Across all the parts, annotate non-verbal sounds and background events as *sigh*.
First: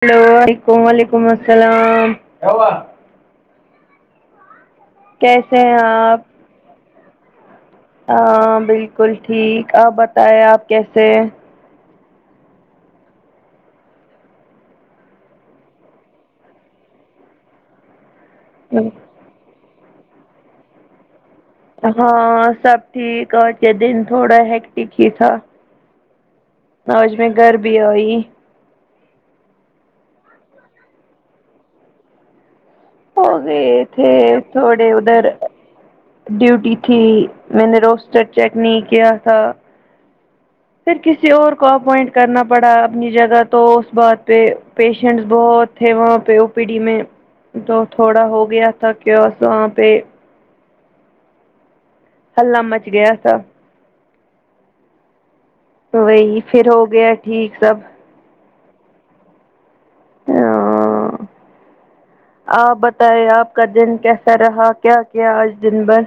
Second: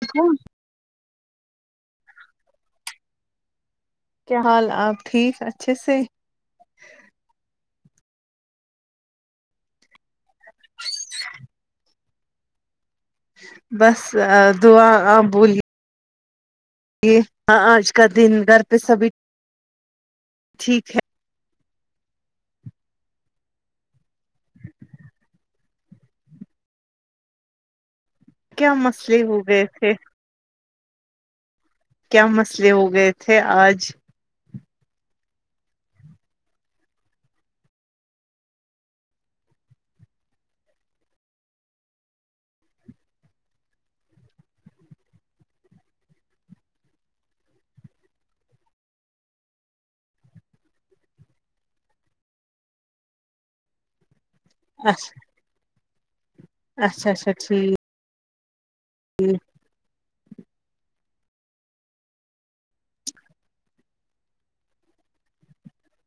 Hello و علیکم وعلیکم السلام کیا حال آپ ٹھیک کیسے اچھے ہیں سے آپ ہاں بالکل ٹھیک آپ بتائے آپ کیسے ہیں بس دعا آپ بولیے لیے ہاں آج کا دن گھر پہ سبھی ٹھیک ہے ہاں سب ٹھیک اور یہ دن تھوڑا ہیکٹک ہی تھا آج میں گھر بھی آئی کیا مسئلے ہو گئے تھے کیا مسئلے ہو گئے ہو تھے گئے آج تھے تھوڑے ادھر ڈیوٹی تھی میں نے رجسٹر چیک نہیں کیا تھا پھر کسی اور کو اپوائنٹ کرنا پڑا اپنی جگہ تو اس بات پہ پیشنٹس بہت تھے وہاں پہ او پی ڈی میں تو تھوڑا ہو گیا تھا کیا وہاں پہ حلہ مچ گیا تھا اچھا وہی پھر ہو اچھا گیا اچھا ٹھیک سب *unintelligible* آپ بتائے آپ کا دن کیسا رہا کیا کیا آج دن بھر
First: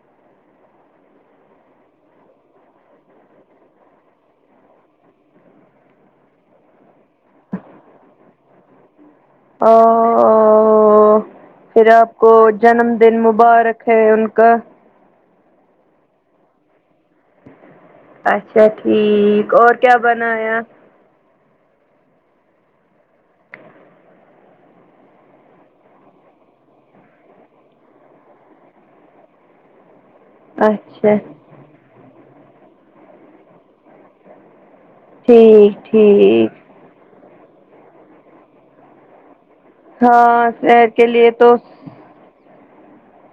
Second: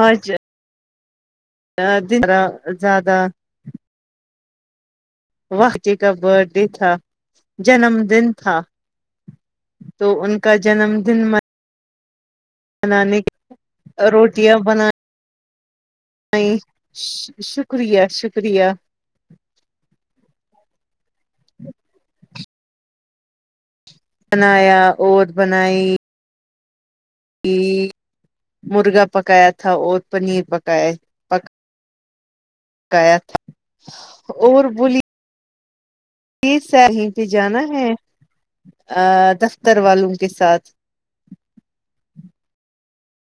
آج *unintelligible* ا جرا زیادہ وق جی کا برتھ ڈے تھا جنم دن تھا او تو ان کا جنم دن م پھر آپ کو جنم دن مبارک ہے کی ان کا نہیں شکریہ اچھا شکریہ ٹھیک اور کیا بنایا بنایا اوٹس بنائی ئی مرغا پکایا تھا اور پنیر پکاے اچھا پک کایا تھا اور بولی ٹھیک ٹھیک ساحل پہ جانا ہے دفتر والوں کے ہاں ساتھ سیر کے لیے تو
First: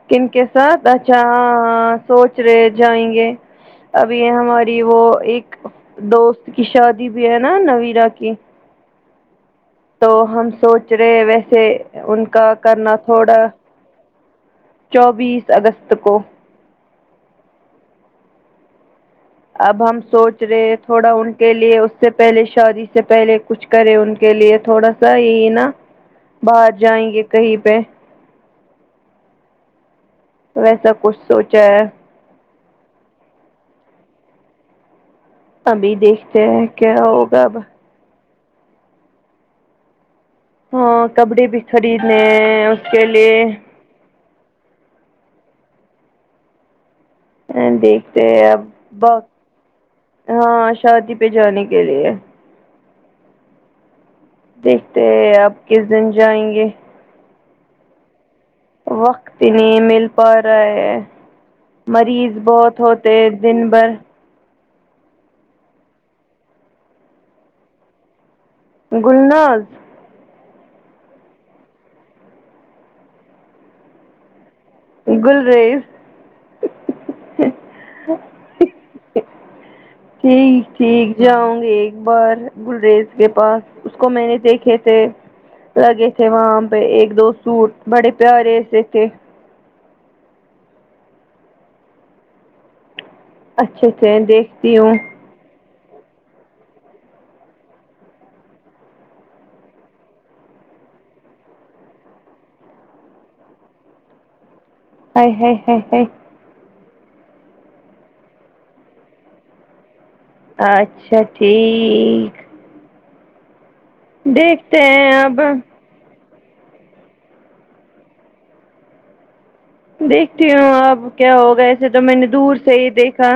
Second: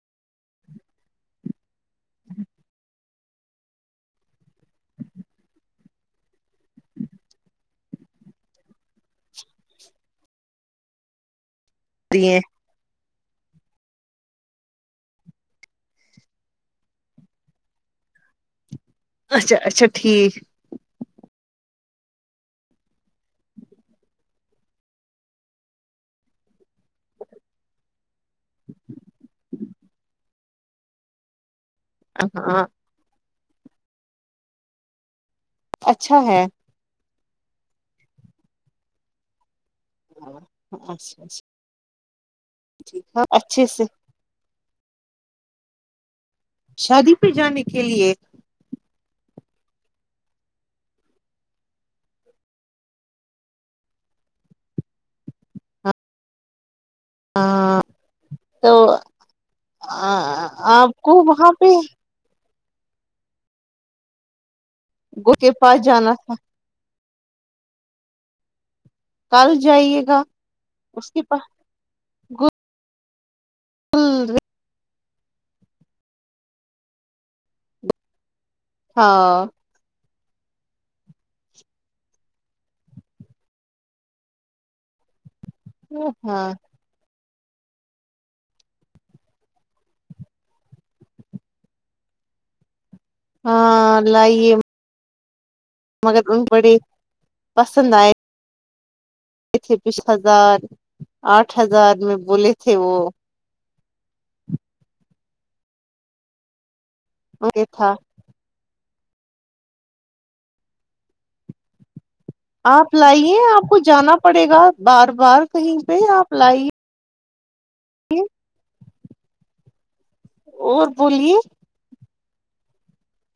کن کے ساتھ اچھا ہاں ہاں سوچ رہے جائیں گے ابھی یہ ہماری وہ ایک دوست کی شادی بھی ہے نا نویرا کی تو ہم سوچ رہے ویسے ان دیے کا کرنا تھوڑا چوبیس اگست کو اچھا اب اچھا ہم ٹھیک سوچ رہے تھوڑا ان کے لیے اس سے پہلے شادی سے پہلے کچھ کرے ان کے لیے تھوڑا سا یہی نا باہر جائیں گے کہیں پہ *inaudible* ویسا کچھ سوچا ہے ہ ہاں ابھی اچھا ہے دیکھتے ہیں کیا ہوگا اب *inaudible* ہاں کپڑے اچھا بھی خریدنے اس کے ٹھیک ہے لیے اچھے سے شادی پہ جانے کے لیے دیکھتے ہیں اب ب ہاں شادی پہ جانے کے لیے دیکھتے ہے اب کس دن جائیں گے ہاں وقت ہی نہیں مل پا رہا ہے آپ کو وہاں پہ مریض بہت ہو تے دن بھر گل کے پاس جانا تھا کل گلناز جائیے گا اس کے پاس *inaudible* گلریز ہی۔ ہی ہی ہاں ٹھیک ٹھیک جاؤں گی ایک بار گلریز کے پاس اس کو میں نے دیکھے تھے لگے تھے ہاں وہاں پہ ایک دو سوٹ بڑے پیارے سے تھے اچھے ہاں سے لائیے دیکھتی ہوں مگر ان بڑے پسند آئے تھے چھبیس ہزار آٹھ ہزار میں بولے تھے وہ ہے ہے ہے ہے وہ یہ تھا اچھا ٹھیک آپ لائیے آپ کو جانا پڑے گا دیکھتے بار ہیں اب بار کہیں پہ آپ لائیے جی دیکھتی ہوں اب کیا ہوگا اچھا تو میں نے دور سے ہی دیکھا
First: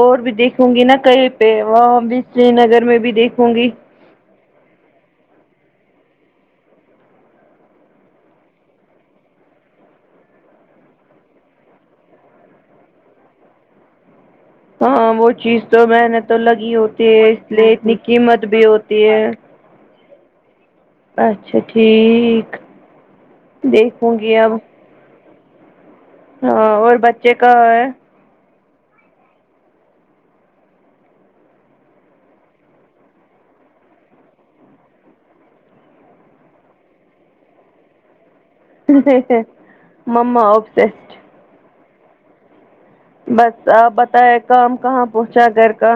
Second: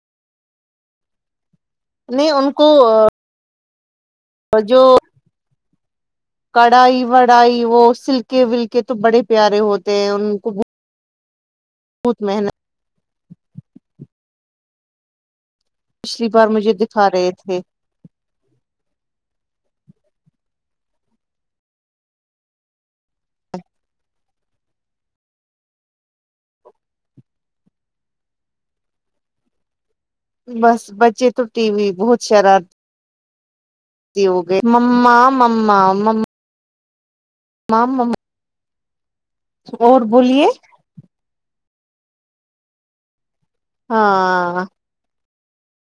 اور بھی دیکھوں گی نا کا پ وہاں بھی نہیں سری ان نگر میں بھی دیکھوں گی اور جو کڑھائی وڑائی وہ سلکے ولکے تو بڑے پیارے ہوتے ہیں ان کو بہت محنت ہاں وہ چیز تو محنت پچھلی تو بار مجھے لگی ہوتی دکھا ہے رہے اس تھے لیے اتنی قیمت بھی ہوتی ہے اچھا ٹھیک دیکھوں گی اب ہاں اور بچے کہاں ہے بس بچے تو ٹی وی بہت شرار تی ہو گئے مما مما مما مام مم ہے۔ ہے۔ ہے مما بولیے آپ سے بس آپ بتائے ہاں کام کہاں پہنچا گھر کا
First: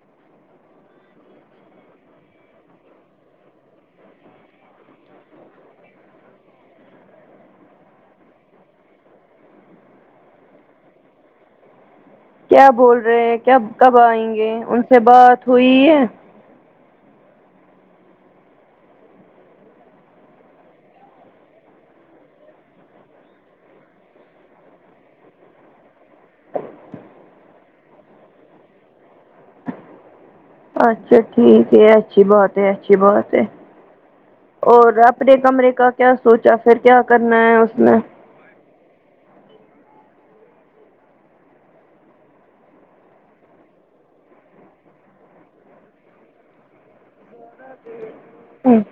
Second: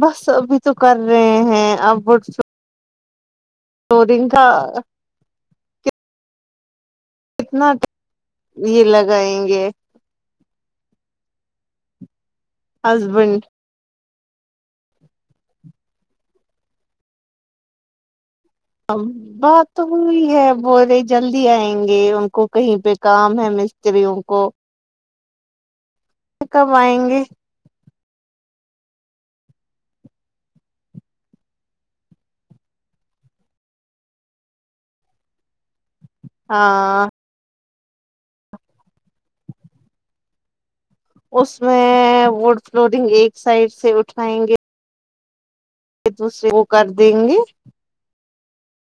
بس ابھی تو کر رہے ہیں اب بٹ دو دن کا کتنا ٹائم یہ لگائیں گے کیا بول رہے ہسبینڈ ہیں کیاب کب آئیں گے ان سے بات ہوئی ہے ہم بات تو ہوئی ہے بول رہے جلدی آئیں گے ان کو کہیں پہ کام ہے مستریوں کو کب آئیں گے اچھا ٹھیک ہے اچھی بات ہے اچھی بات ہے اور اپنے کمرے کا کیا سوچا پھر کیا ہاں کرنا ہے اس نے اس میں وڈ فلورنگ ایک سائڈ سے اٹھائیں گے دوسرے وہ کر دیں گے ہوں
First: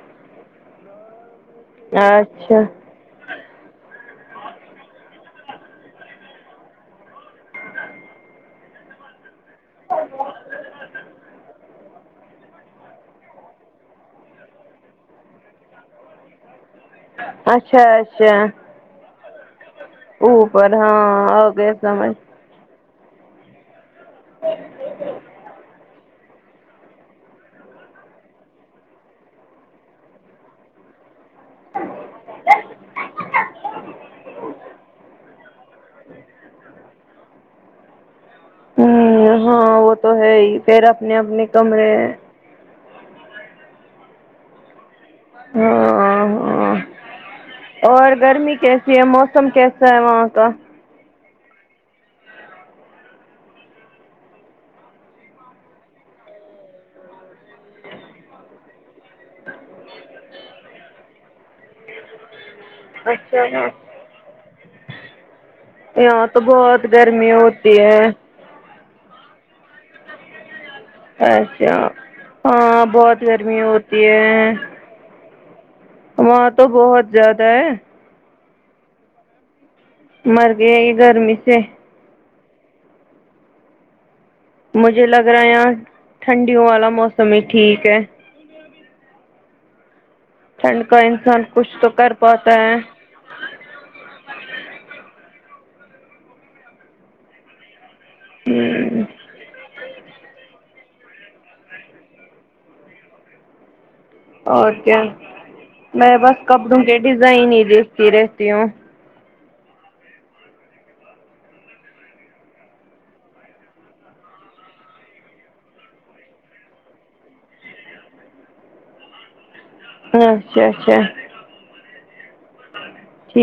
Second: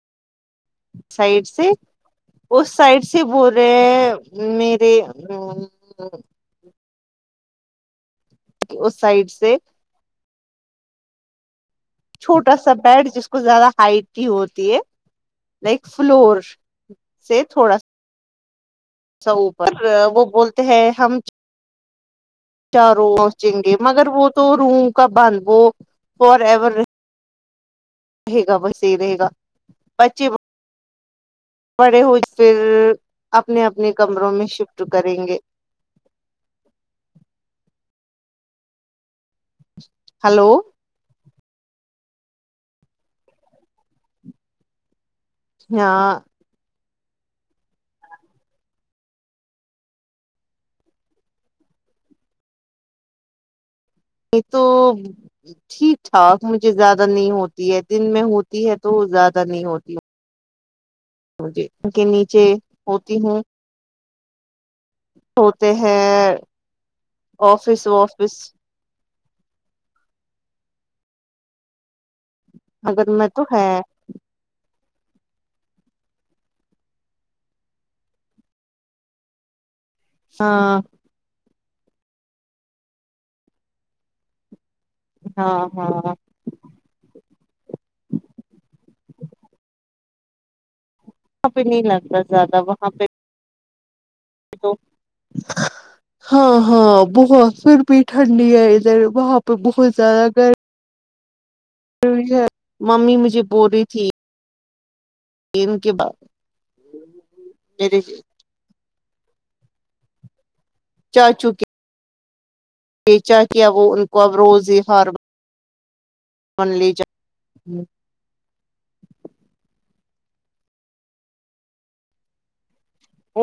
سائڈ سے اچھا اس سائڈ سے کہ بورے میرے اس سائڈ سے چھوٹا سا بیڈ جس کو زیادہ ہائٹ ہی ہوتی ہے لائک فلور سے تھوڑا اچھا اچھا سا اوپر وہ بولتے اوپر ہاں آگیا سمجھ کیا روز چن گے مگر وہ تو روم کا بند وہ فار ایور رہے گا بس یہی رہے گا بچے بڑے ہو پھر اپنے اپنے کمروں میں شفٹ کریں گے ہوں ہاں وہ تو ہے ہلو ہی پھر اپنے اپنے کمرے ہیں جی ہاں اں اور گرمی کیسی ہے موسم کیسا ہے وہاں کا یہ تو ٹھیک ٹھاک مجھے زیادہ نہیں ہوتی ہے دن میں ہوتی ہے تو زیادہ نہیں ہوتی زمین کے نیچے ہوتی اچھا ہوں ہاں ہوتے ہیں یہاں تو بہت گرمی ہوتی آفس ہے وافس اچھا ہاں مگر بہت میں تو گرمی ہے ہوتی ہے وہاں تو بہت زیادہ ہے مر ہاں گئے یہ گرمی سے مجھے لگ رہا ہاں یہاں ہاں وہاں ٹھنڈیوں والا موسم ہی ٹھیک ہے ٹھنڈ کا انسان پہ کچھ نہیں تو کر لگتا پاتا زیادہ ہے وہاں پہ تو ہاں ہاں بہت پھر بھی ٹھنڈی ہے ادھر ہوں وہاں پہ بہت زیادہ گر می ہے ممی مجھے بول رہی تھی اور کیا ان کے میں بعد بس کپڑوں کے ڈیزائن ہی میرے دیکھتی رہتی ہوں چاچو کے بیچا کیا وہ ان کو اب روز ہی ہار من لی جائے ہے اچھا اچھا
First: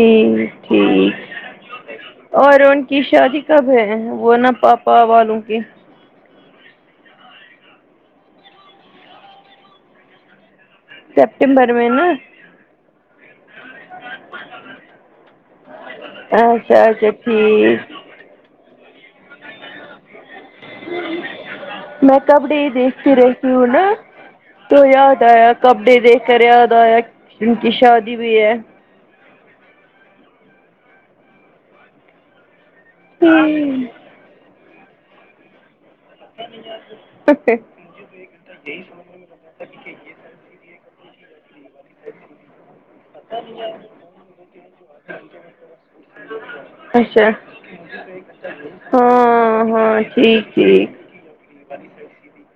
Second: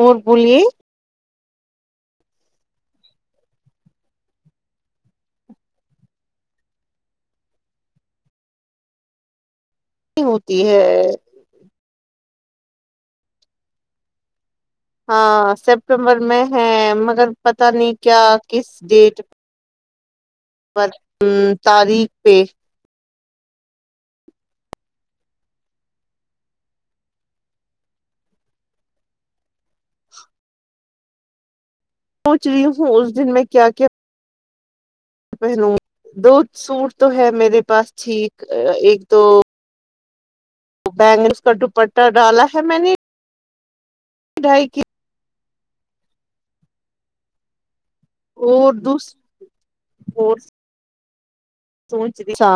اور بولیے ٹھیک اور ان کی شادی کب ہے وہ نا پاپا والوں کی ہوتی ہے سپٹمبر میں نا ہاں سپٹمبر میں ہے اچھا اچھا مگر پتہ ٹھیک نہیں کیا کس ڈیٹ پر تاریخ میں پہ کپڑے ہی دیکھتی رہتی ہوں نا تو یاد آیا کپڑے دیکھ کر یاد آیا ان کی شادی بھی ہے سوچ رہی ہوں اس دن میں کیا کیا پہنو دو سوٹ تو ہے میرے پاس ٹھیک ایک تو بینگلس کا دوپٹہ ڈالا ہے میں نے ڈھائی کی اچھا اور دوسری ہاں ہاں ٹھیک ٹھیک توچ بھیسا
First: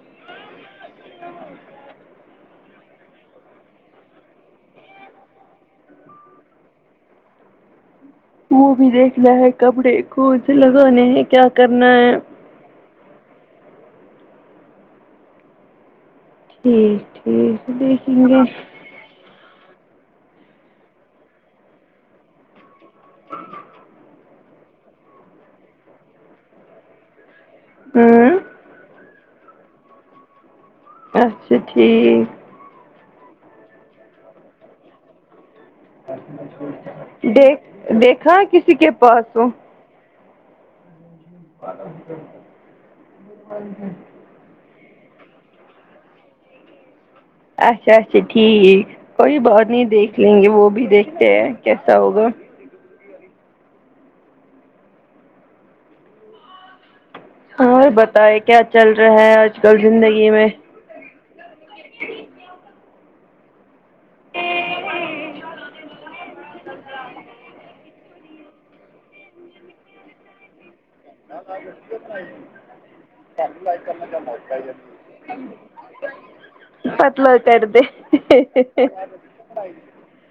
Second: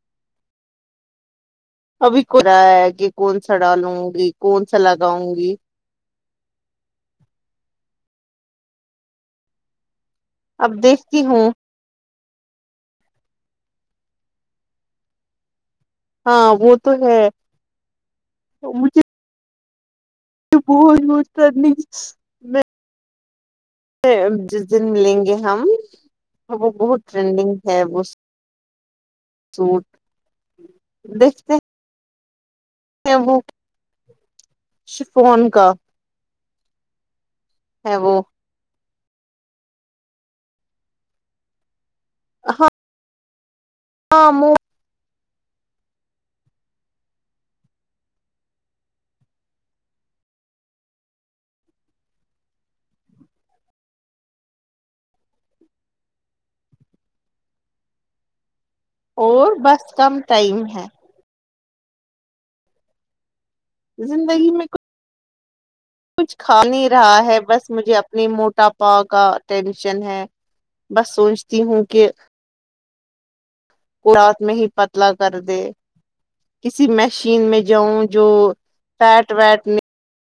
*inaudible* ابھی کھولا ہے کہ کون سا ڈالوں گی کون سا لگاؤں گی وہ بھی دیکھنا ہے کپڑے کو سے اب لگانے ہیں دیکھتی کیا ہوں کرنا ہے ہاں وہ تو ٹھیک ہے ٹھیک دیکھیں گے تو بہت بہت کرنی *inaudible* کے جس دن ملیں گے ہم وہ بہت ٹرینڈنگ ہے وہ ہوں سوٹ اچھا ٹھیک ہے وہ شفون کا دیکھ ہے وہ دیکھا کسی کے پاس ہو *inaudible* ہاں منہ اچھا اچھا ٹھیک کوئی بات نہیں دیکھ لیں گے وہ بھی دیکھتے ہیں کیسا ہوگا اور بتائے کیا چل رہا ہے اور آج کل بس کم زندگی میں ٹائم ہے زندگی میں کچھ کچھ کھا نہیں رہا ہے بس مجھے اپنے موٹاپا کا ٹینشن ہے بس سوچتی ہوں کہ *inaudible* رات میں ہی پتلا کر دے کسی پتلا مشین میں کر دے جاؤں جو فیٹ ویٹ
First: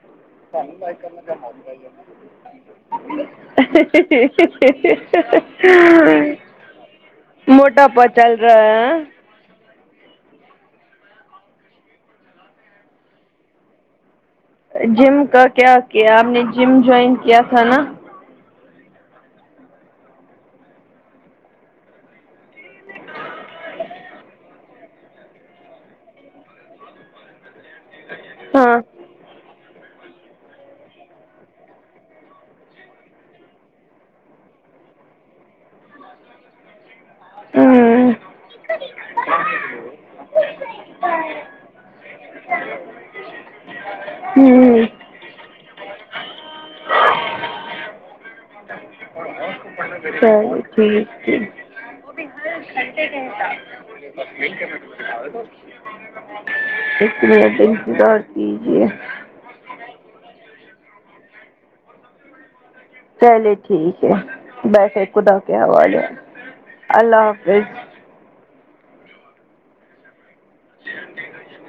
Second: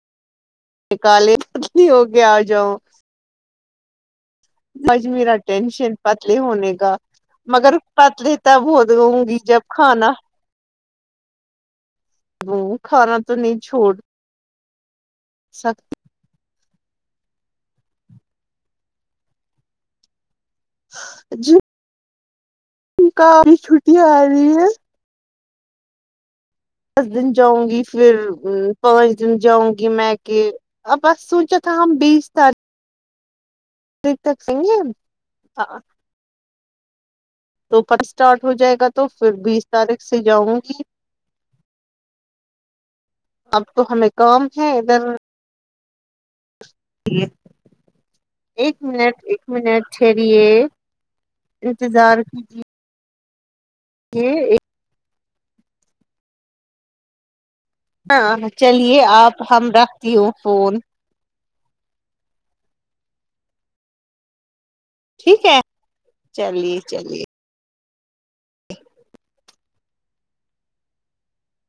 ہے۔ نکالے ہے پتلی ہو کے آ جاؤں ہے۔ ہے۔ ہے۔ ہے۔ مشین پتلے ہونے کا مگر موٹاپا پتلے چل تب رہا ہو ہے ہوں گی جب کھانا کھانا تو نہیں چھوڑ جم کا کیا سکتا کیا آپ نے جم جوائن کیا تھا نا جم کا ابھی چھٹیاں آ رہی ہے دس دن جاؤں گی پھر ہاں پانچ جم جاؤں گی میں کہ اب بس سوچا تھا ہم بیس تاری پتک سگ *unintelligible* تو فرسٹ ہمم اسٹارٹ ہو جائے گا تو پھر بیس تاریخ سے جاؤں گی *inaudible* اب تو ہمیں کام ہے ہمم ادھر یہ ایک منٹ ایک منٹ ٹھہریے چلو ٹھیک ٹھیک انتظار کیجیے ایک منٹ انتظار ہاں کیجیے چلیے آپ اب ہم رکھتی ہوں فون چلے ٹھیک ہے بیٹھے خدا ٹھیک کے ہے حوالے چلیے اللہ چلیے حافظ جی ہٹیک *inaudible*